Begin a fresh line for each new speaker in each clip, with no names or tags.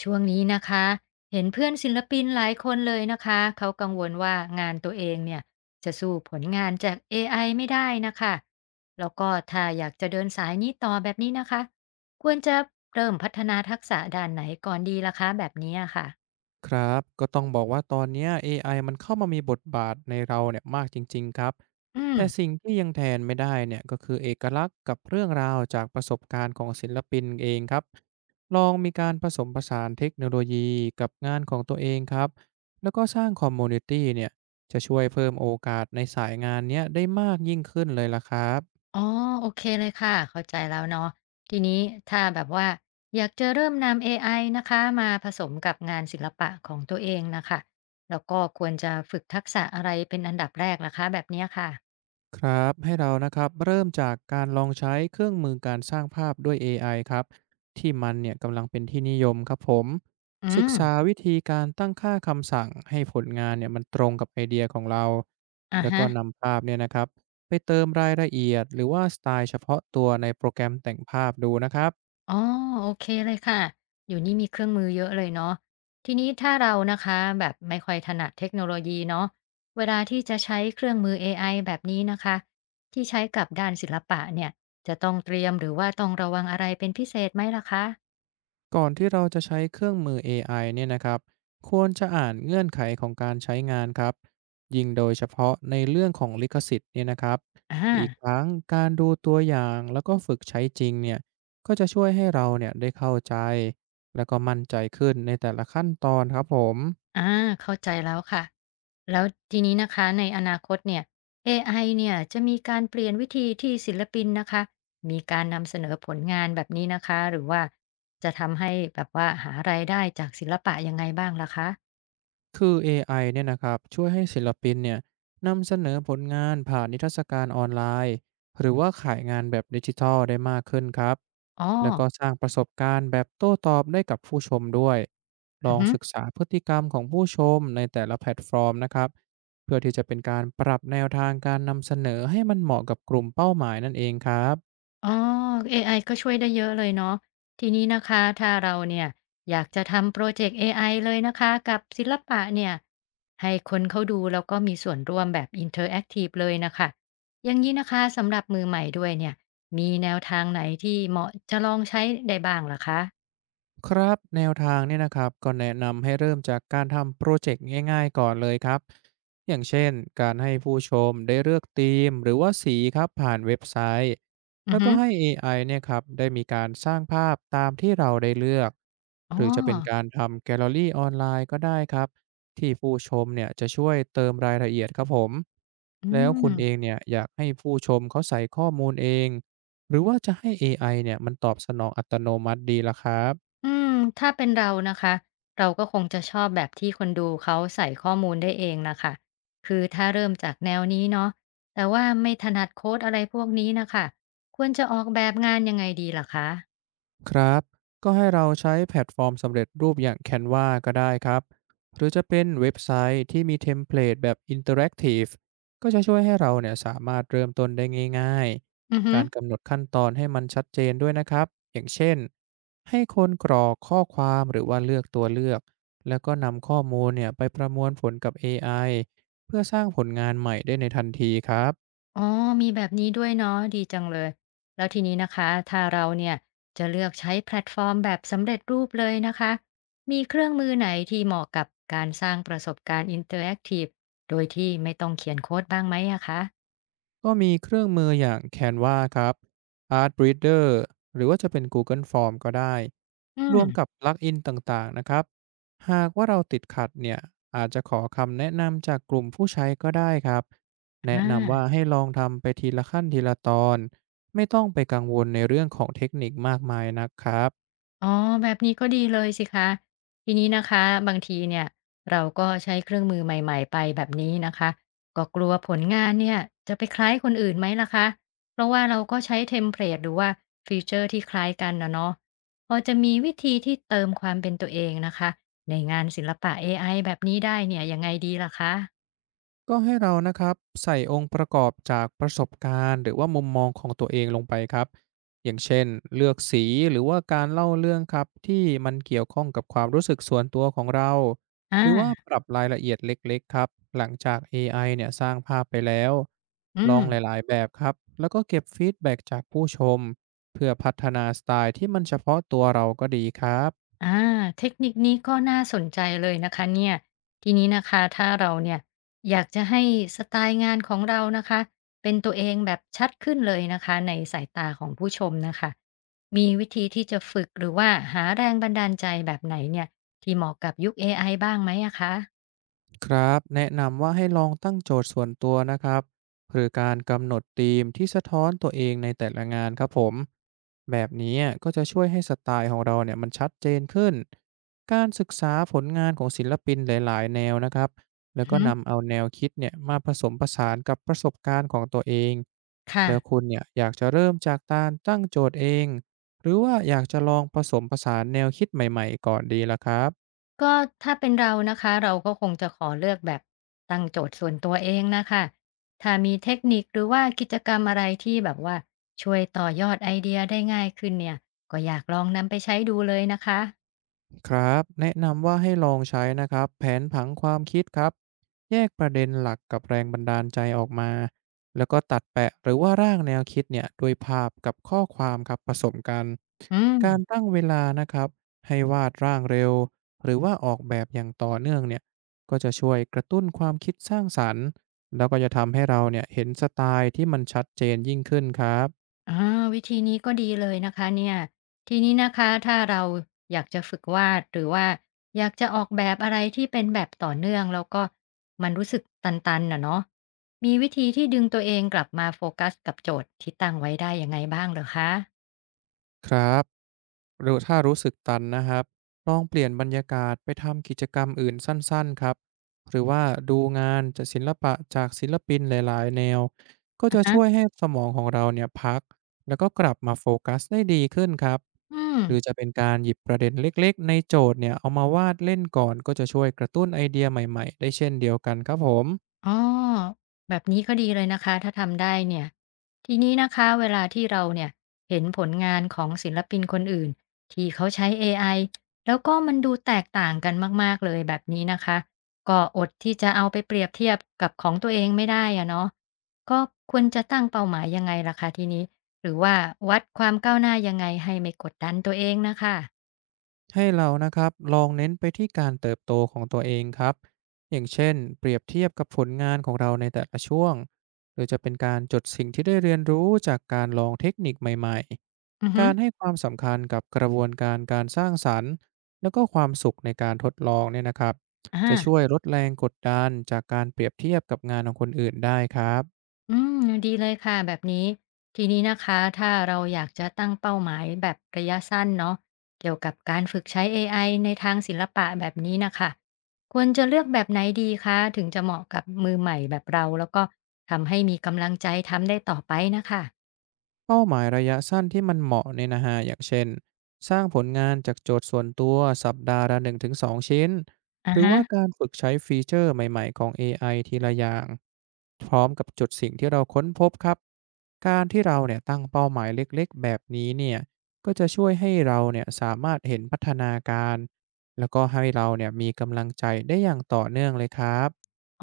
ช่วงนี้นะคะเห็นเพื่อนศิลปินหลายคนเลยนะคะเขากังวลว่างานตัวเองเนี่ยจะสู้ผลงานจาก AI ไม่ได้นะคะแล้วก็ถ้าอยากจะเดินสายนี้ต่อแบบนี้นะคะควรจะเริ่มพัฒนาทักษะด้านไหนก่อนดีล่ะคะแบบนี้อะค่ะ
ครับก็ต้องบอกว่าตอนเนี้ยเอไอมันเข้ามามีบทบาทในเราเนี่ยมากจริงๆครับ
อืม
แต่สิ่งที่ยังแทนไม่ได้เนี่ยก็คือเอกลักษณ์กับเรื่องราวจากประสบการณ์ของศิลปินเองครับลองมีการผสมผสานเทคโนโลยีกับงานของตัวเองครับแล้วก็สร้างคอมมูนิตี้เนี่ยจะช่วยเพิ่มโอกาสในสายงานเนี้ยได้มากยิ่งขึ้นเลยล่ะครับ
อ๋อโอเคเลยค่ะเข้าใจแล้วเนาะทีนี้ถ้าแบบว่าอยากจะเริ่มนำเอไอนะคะมาผสมกับงานศิลปะของตัวเองนะคะแล้วก็ควรจะฝึกทักษะอะไรเป็นอันดับแรกล่ะคะแบบเนี้ยค่ะ
ครับให้เรานะครับเริ่มจากการลองใช้เครื่องมือการสร้างภาพด้วย AI ครับที่มันเนี่ยกำลังเป็นที่นิยมครับผม
อื
ศึก
ม
ษาวิธีการตั้งค่าคำสั่งให้ผลงานเนี่ยมันตรงกับไอเดียของเรา
อะ
แล้วก็
ฮะ
นำภาพเนี่ยนะครับไปเติมรายละเอียดหรือว่าสไตล์เฉพาะตัวในโปรแกรมแต่งภาพดูนะครับ
อ๋อโอเคเลยค่ะอยู่นี่มีเครื่องมือเยอะเลยเนาะทีนี้ถ้าเรานะคะแบบไม่ค่อยถนัดเทคโนโลยีเนาะเวลาที่จะใช้เครื่องมือ AI แบบนี้นะคะที่ใช้กับด้านศิลปะเนี่ยจะต้องเตรียมหรือว่าต้องระวังอะไรเป็นพิเศษไหมล่ะคะ
ก่อนที่เราจะใช้เครื่องมือ AI เนี่ยนะครับควรจะอ่านเงื่อนไขของการใช้งานครับยิ่งโดยเฉพาะในเรื่องของลิขสิทธิ์เนี่ยนะครับอีก
อา
ครั้งการดูตัวอย่างแล้วก็ฝึกใช้จริงเนี่ยก็จะช่วยให้เราเนี่ยได้เข้าใจแล้วก็มั่นใจขึ้นในแต่ละขั้นตอนครับผม
อ่าเข้าใจแล้วค่ะแล้วทีนี้นะคะในอนาคตเนี่ยเอไอเนี่ยจะมีการเปลี่ยนวิธีที่ศิลปินนะคะมีการนำเสนอผลงานแบบนี้นะคะหรือว่าจะทำให้แบบว่าหารายได้จากศิลปะยังไงบ้างล่ะคะ
คือเอไอเนี่ยนะครับช่วยให้ศิลปินเนี่ยนำเสนอผลงานผ่านนิทรรศการออนไลน์หรือว่าขายงานแบบดิจิทัลได้มากขึ้นครับ
อ๋อ
แล้วก็สร้างประสบการณ์แบบโต้ตอบได้กับผู้ชมด้วยล
อื
อ
อ
ง
ฮึ
ศึกษาพฤติกรรมของผู้ชมในแต่ละแพลตฟอร์มนะครับเพื่อที่จะเป็นการปรับแนวทางการนำเสนอให้มันเหมาะกับกลุ่มเป้าหมายนั่นเองครับ
อ๋อเอไอก็ช่วยได้เยอะเลยเนาะทีนี้นะคะถ้าเราเนี่ยอยากจะทำพรอเจกต์เอไอเลยนะคะกับศิลปะเนี่ยให้คนเขาดูแล้วก็มีส่วนร่วมแบบอินเทอร์แอคทีฟเลยน่ะค่ะอย่างงี้นะคะสำหรับมือใหม่ด้วยเนี่ยมีแนวทางไหนที่เหมาะจะลองใช้ได้บ้างเหรอคะ
ครับแนวทางเนี่ยนะครับก็แนะนำให้เริ่มจากการทำโปรเจกต์ง่ายๆก่อนเลยครับอย่างเช่นการให้ผู้ชมได้เลือกธีมหรือว่าสีครับผ่านเว็บไซต์
อือ
แล้ว
ฮึ
ก็ให้ AI เนี่ยครับได้มีการสร้างภาพตามที่เราได้เลือก
อ๋อ
หรือจะเป็นการทำแกลเลอรี่ออนไลน์ก็ได้ครับที่ผู้ชมเนี่ยจะช่วยเติมรายละเอียดครับผม
อื
แล้ว
ม
คุณเองเนี่ยอยากให้ผู้ชมเขาใส่ข้อมูลเองหรือว่าจะให้เอไอเนี่ยมันตอบสนองอัตโนมัติดีล่ะครับ
อืมถ้าเป็นเรานะคะเราก็คงจะชอบแบบที่คนดูเขาใส่ข้อมูลได้เองนะคะคือถ้าเริ่มจากแนวนี้เนาะแต่ว่าไม่ถนัดโคดอะไรพวกนี้นะค่ะควรจะออกแบบงานยังไงดีล่ะคะ
ครับก็ให้เราใช้แพลตฟอร์มสำเร็จรูปอย่าง Canva ก็ได้ครับหรือจะเป็นเว็บไซต์ที่มีเทมเพลตแบบอินเทอร์แอคทีฟก็จะช่วยให้เราเนี่ยสามารถเริ่มต้นได้ง่าย
อือ
ๆ
ฮึ
การกำหนดขั้นตอนให้มันชัดเจนด้วยนะครับอย่างเช่นให้คนกรอกข้อความหรือว่าเลือกตัวเลือกแล้วก็นำข้อมูลเนี่ยไปประมวลผลกับ AI เพื่อสร้างผลงานใหม่ได้ในทันทีครับ
อ๋อมีแบบนี้ด้วยเนาะดีจังเลยแล้วทีนี้นะคะถ้าเราเนี่ยจะเลือกใช้แพลตฟอร์มแบบสำเร็จรูปเลยนะคะมีเครื่องมือไหนที่เหมาะกับการสร้างประสบการณ์อินเตอร์แอคทีฟโดยที่ไม่ต้องเขียนโคดบ้างไหมอะคะ
ก็มีเครื่องมืออย่าง Canva ครับ Art Breeder หรือว่าจะเป็น Google Form ก็ได้
อื
รวม
ม
กับปลักอินต่างๆ นะครับ หากว่าเราติดขัดเนี่ย อาจจะขอคำแนะนำจากกลุ่มผู้ใช้ก็ได้ครับ
อ
แนะนำว่า
า
ให้ลองทำไปทีละขั้นทีละตอน ไม่ต้องไปกังวลในเรื่องของเทคนิคมากมายนักครับ
อ๋อแบบนี้ก็ดีเลยสิคะทีนี้นะคะบางทีเนี่ยเราก็ใช้เครื่องมือใหม่ๆไปแบบนี้นะคะก็กลัวผลงานเนี่ยจะไปคล้ายคนอื่นไหมล่ะคะเพราะว่าเราก็ใช้เทมเพลตหรือว่าฟีเจอร์ที่คล้ายกันนะเนาะพอจะมีวิธีที่เติมความเป็นตัวเองนะคะในงานศิลปะเอไอแบบนี้ได้เนี่ยยังไงดีล่ะคะ
ก็ให้เรานะครับใส่องค์ประกอบจากประสบการณ์หรือว่ามุมมองของตัวเองลงไปครับอย่างเช่นเลือกสีหรือว่าการเล่าเรื่องครับที่มันเกี่ยวข้องกับความรู้สึกส่วนตัวของเรา
อา
หรือว่าปรับรายละเอียดเล็กๆครับหลังจาก AI เนี่ยสร้างภาพไปแล้ว
อื
ลอ
ม
งหลายๆแบบครับแล้วก็เก็บฟีดแบ็จากผู้ชมเพื่อพัฒนาสไตล์ที่มันเฉพาะตัวเราก็ดีครับ
อาเทคนิคนี้ก็น่าสนใจเลยนะคะเนี่ยทีนี้นะคะถ้าเราเนี่ยอยากจะให้สไตล์งานของเรานะคะเป็นตัวเองแบบชัดขึ้นเลยนะคะในสายตาของผู้ชมนะคะมีวิธีที่จะฝึกหรือว่าหาแรงบันดาลใจแบบไหนเนี่ยที่เหมาะกับยุคเอไอบ้างไหมอะคะ
ครับแนะนำว่าให้ลองตั้งโจทย์ส่วนตัวนะครับหรือการกำหนดธีมที่สะท้อนตัวเองในแต่ละงานครับผมแบบนี้อ่ะก็จะช่วยให้สไตล์ของเราเนี่ยมันชัดเจนขึ้นการศึกษาผลงานของศิลปินหลายๆแนวนะครับแล้
อื
ว
อ
ก็
ฮึ
นำเอาแนวคิดเนี่ยมาผสมผสานกับประสบการณ์ของตัวเอง
ค่ะ
แล้วคุณเนี่ยอยากจะเริ่มจากการตั้งโจทย์เองหรือว่าอยากจะลองผสมผสานแนวคิดใหม่ๆก่อนดีล่ะครับ
ก็ถ้าเป็นเรานะคะเราก็คงจะขอเลือกแบบตั้งโจทย์ส่วนตัวเองนะคะถ้ามีเทคนิคหรือว่ากิจกรรมอะไรที่แบบว่าช่วยต่อยอดไอเดียได้ง่ายขึ้นเนี่ยก็อยากลองนำไปใช้ดูเลยนะคะ
ครับแนะนำว่าให้ลองใช้นะครับแผนผังความคิดครับแยกประเด็นหลักกับแรงบันดาลใจออกมาแล้วก็ตัดแปะหรือว่าร่างแนวคิดเนี่ยโดวยภาพกับข้อความครับผสมกัน
อืม
การตั้งเวลานะครับให้วาดร่างเร็วหรือว่าออกแบบอย่างต่อเนื่องเนี่ยก็จะช่วยกระตุ้นความคิดสร้างสรรค์แล้วก็จะทำให้เราเนี่ยเห็นสไตล์ที่มันชัดเจนยิ่งขึ้นครับ
อาวิธีนี้ก็ดีเลยนะคะเนี่ยทีนี้นะคะถ้าเราอยากจะฝึกวาดหรือว่าอยากจะออกแบบอะไรที่เป็นแบบต่อเนื่องแล้วก็มันรู้สึกตันๆน่ะเนาะมีวิธีที่ดึงตัวเองกลับมาโฟกัสกับโจทย์ที่ตั้งไว้ได้ยังไงบ้างเหรอคะ
ครับ หรือถ้ารู้สึกตันนะครับลองเปลี่ยนบรรยากาศไปทำกิจกรรมอื่นสั้นๆครับหรือว่าดูงานจากศิลปะจากศิลปินหลายๆแนวก็
อะ
จะช่วย
ฮะ
ให้สมองของเราเนี่ยพักแล้วก็กลับมาโฟกัสได้ดีขึ้นครับ
อืม
หรือจะเป็นการหยิบประเด็นเล็กๆในโจทย์เนี่ยเอามาวาดเล่นก่อนก็จะช่วยกระตุ้นไอเดียใหม่ๆได้เช่นเดียวกันครับผม
อ๋อแบบนี้ก็ดีเลยนะคะถ้าทำได้เนี่ยทีนี้นะคะเวลาที่เราเนี่ยเห็นผลงานของศิลปินคนอื่นที่เขาใช้ AI แล้วก็มันดูแตกต่างกันมากๆเลยแบบนี้นะคะก็อดที่จะเอาไปเปรียบเทียบกับของตัวเองไม่ได้อะเนาะก็ควรจะตั้งเป้าหมายยังไงล่ะคะทีนี้หรือว่าวัดความก้าวหน้ายังไงให้ไม่กดดันตัวเองนะคะ
ให้เรานะครับลองเน้นไปที่การเติบโตของตัวเองครับอย่างเช่นเปรียบเทียบกับผลงานของเราในแต่ละช่วงหรือจะเป็นการจดสิ่งที่ได้เรียนรู้จากการลองเทคนิคใหม่
อือ
ๆ
ฮึ
การให้ความสำคัญกับกระบวนการการสร้างสรรค์แล้วก็ความสุขในการทดลองเนี่ยนะครับจะช่ว
อา
ยลดแรงกดดันจากการเปรียบเทียบกับงานของคนอื่นได้ครับ
อืมดีเลยค่ะแบบนี้ทีนี้นะคะถ้าเราอยากจะตั้งเป้าหมายแบบระยะสั้นเนาะเกี่ยวกับการฝึกใช้เอไอในทางศิลปะแบบนี้นะคะควรจะเลือกแบบไหนดีคะถึงจะเหมาะกับมือใหม่แบบเราแล้วก็ทำให้มีกำลังใจทำได้ต่อไปนะคะ
เป้าหมายระยะสั้นที่มันเหมาะเนี่ยนะฮะอย่างเช่น สร้างผลงานจากโจทย์ส่วนตัวสัปดาห์ละ1-2ชิ้น ห
อะ
รือ
ฮะ
ว่าการฝึกใช้ฟีเจอร์ใหม่ๆของ AI ทีละอย่าง พร้อมกับจุดสิ่งที่เราค้นพบครับ การที่เราเนี่ยตั้งเป้าหมายเล็กๆแบบนี้เนี่ยก็จะช่วยให้เราเนี่ยสามารถเห็นพัฒนาการ แล้วก็ให้เราเนี่ยมีกำลังใจได้อย่างต่อเนื่องเลยครับ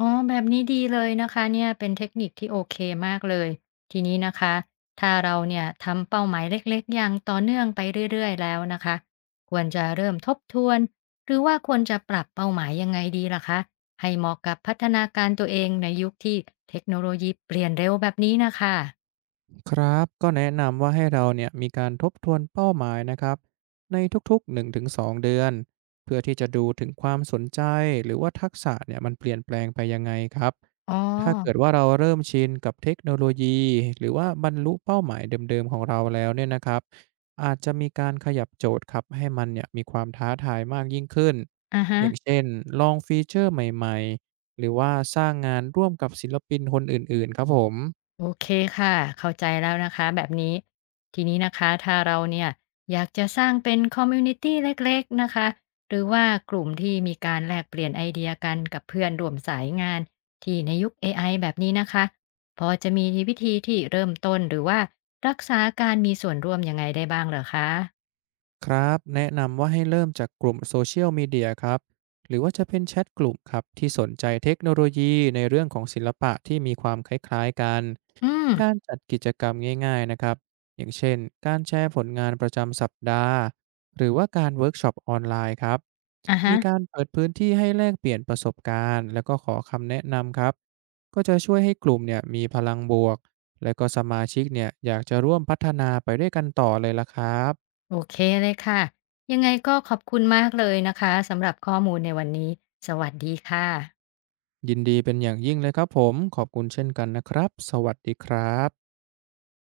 อ๋อแบบนี้ดีเลยนะคะเนี่ยเป็นเทคนิคที่โอเคมากเลยทีนี้นะคะถ้าเราเนี่ยทำเป้าหมายเล็กๆอย่างต่อเนื่องไปเรื่อยๆแล้วนะคะควรจะเริ่มทบทวนหรือว่าควรจะปรับเป้าหมายยังไงดีล่ะคะให้เหมาะกับพัฒนาการตัวเองในยุคที่เทคโนโลยีเปลี่ยนเร็วแบบนี้นะคะ
ครับก็แนะนำว่าให้เราเนี่ยมีการทบทวนเป้าหมายนะครับในทุกๆ1-2เดือนเพื่อที่จะดูถึงความสนใจหรือว่าทักษะเนี่ยมันเปลี่ยนแปลงไปยังไงครับ
อ๋อ
ถ้าเกิดว่าเราเริ่มชินกับเทคโนโลยีหรือว่าบรรลุเป้าหมายเดิมๆของเราแล้วเนี่ยนะครับอาจจะมีการขยับโจทย์ครับให้มันเนี่ยมีความท้าทายมากยิ่งขึ้น
อะ
อ
ฮะ
ย่างเช่นลองฟีเจอร์ใหม่ๆหรือว่าสร้างงานร่วมกับศิลปินคนอื่นๆครับผม
โอเคค่ะเข้าใจแล้วนะคะแบบนี้ทีนี้นะคะถ้าเราเนี่ยอยากจะสร้างเป็นคอมมิวนิตีเล็กๆนะคะหรือว่ากลุ่มที่มีการแลกเปลี่ยนไอเดียกันกับเพื่อนร่วมสายงานที่ในยุค AI แบบนี้นะคะพอจะมีวิธีที่เริ่มต้นหรือว่ารักษาการมีส่วนร่วมยังไงได้บ้างเหรอคะ
ครับแนะนำว่าให้เริ่มจากกลุ่มโซเชียลมีเดียครับหรือว่าจะเป็นแชทกลุ่มครับที่สนใจเทคโนโลยีในเรื่องของศิลปะที่มีความคล้ายๆกัน
อืม
การจัดกิจกรรมง่ายๆนะครับอย่างเช่นการแชร์ผลงานประจำสัปดาห์หรือว่าการเวิร์กช็อปออนไลน์ครับ
อะฮะ
มีการเปิดพื้นที่ให้แลกเปลี่ยนประสบการณ์แล้วก็ขอคำแนะนำครับก็จะช่วยให้กลุ่มเนี่ยมีพลังบวกและก็สมาชิกเนี่ยอยากจะร่วมพัฒนาไปด้วยกันต่อเลยละครับ
โอเคเลยค่ะยังไงก็ขอบคุณมากเลยนะคะสำหรับข้อมูลในวันนี้สวัสดีค่ะ
ยินดีเป็นอย่างยิ่งเลยครับผม ขอบคุณเช่นกันนะครับ สวัสดีครับ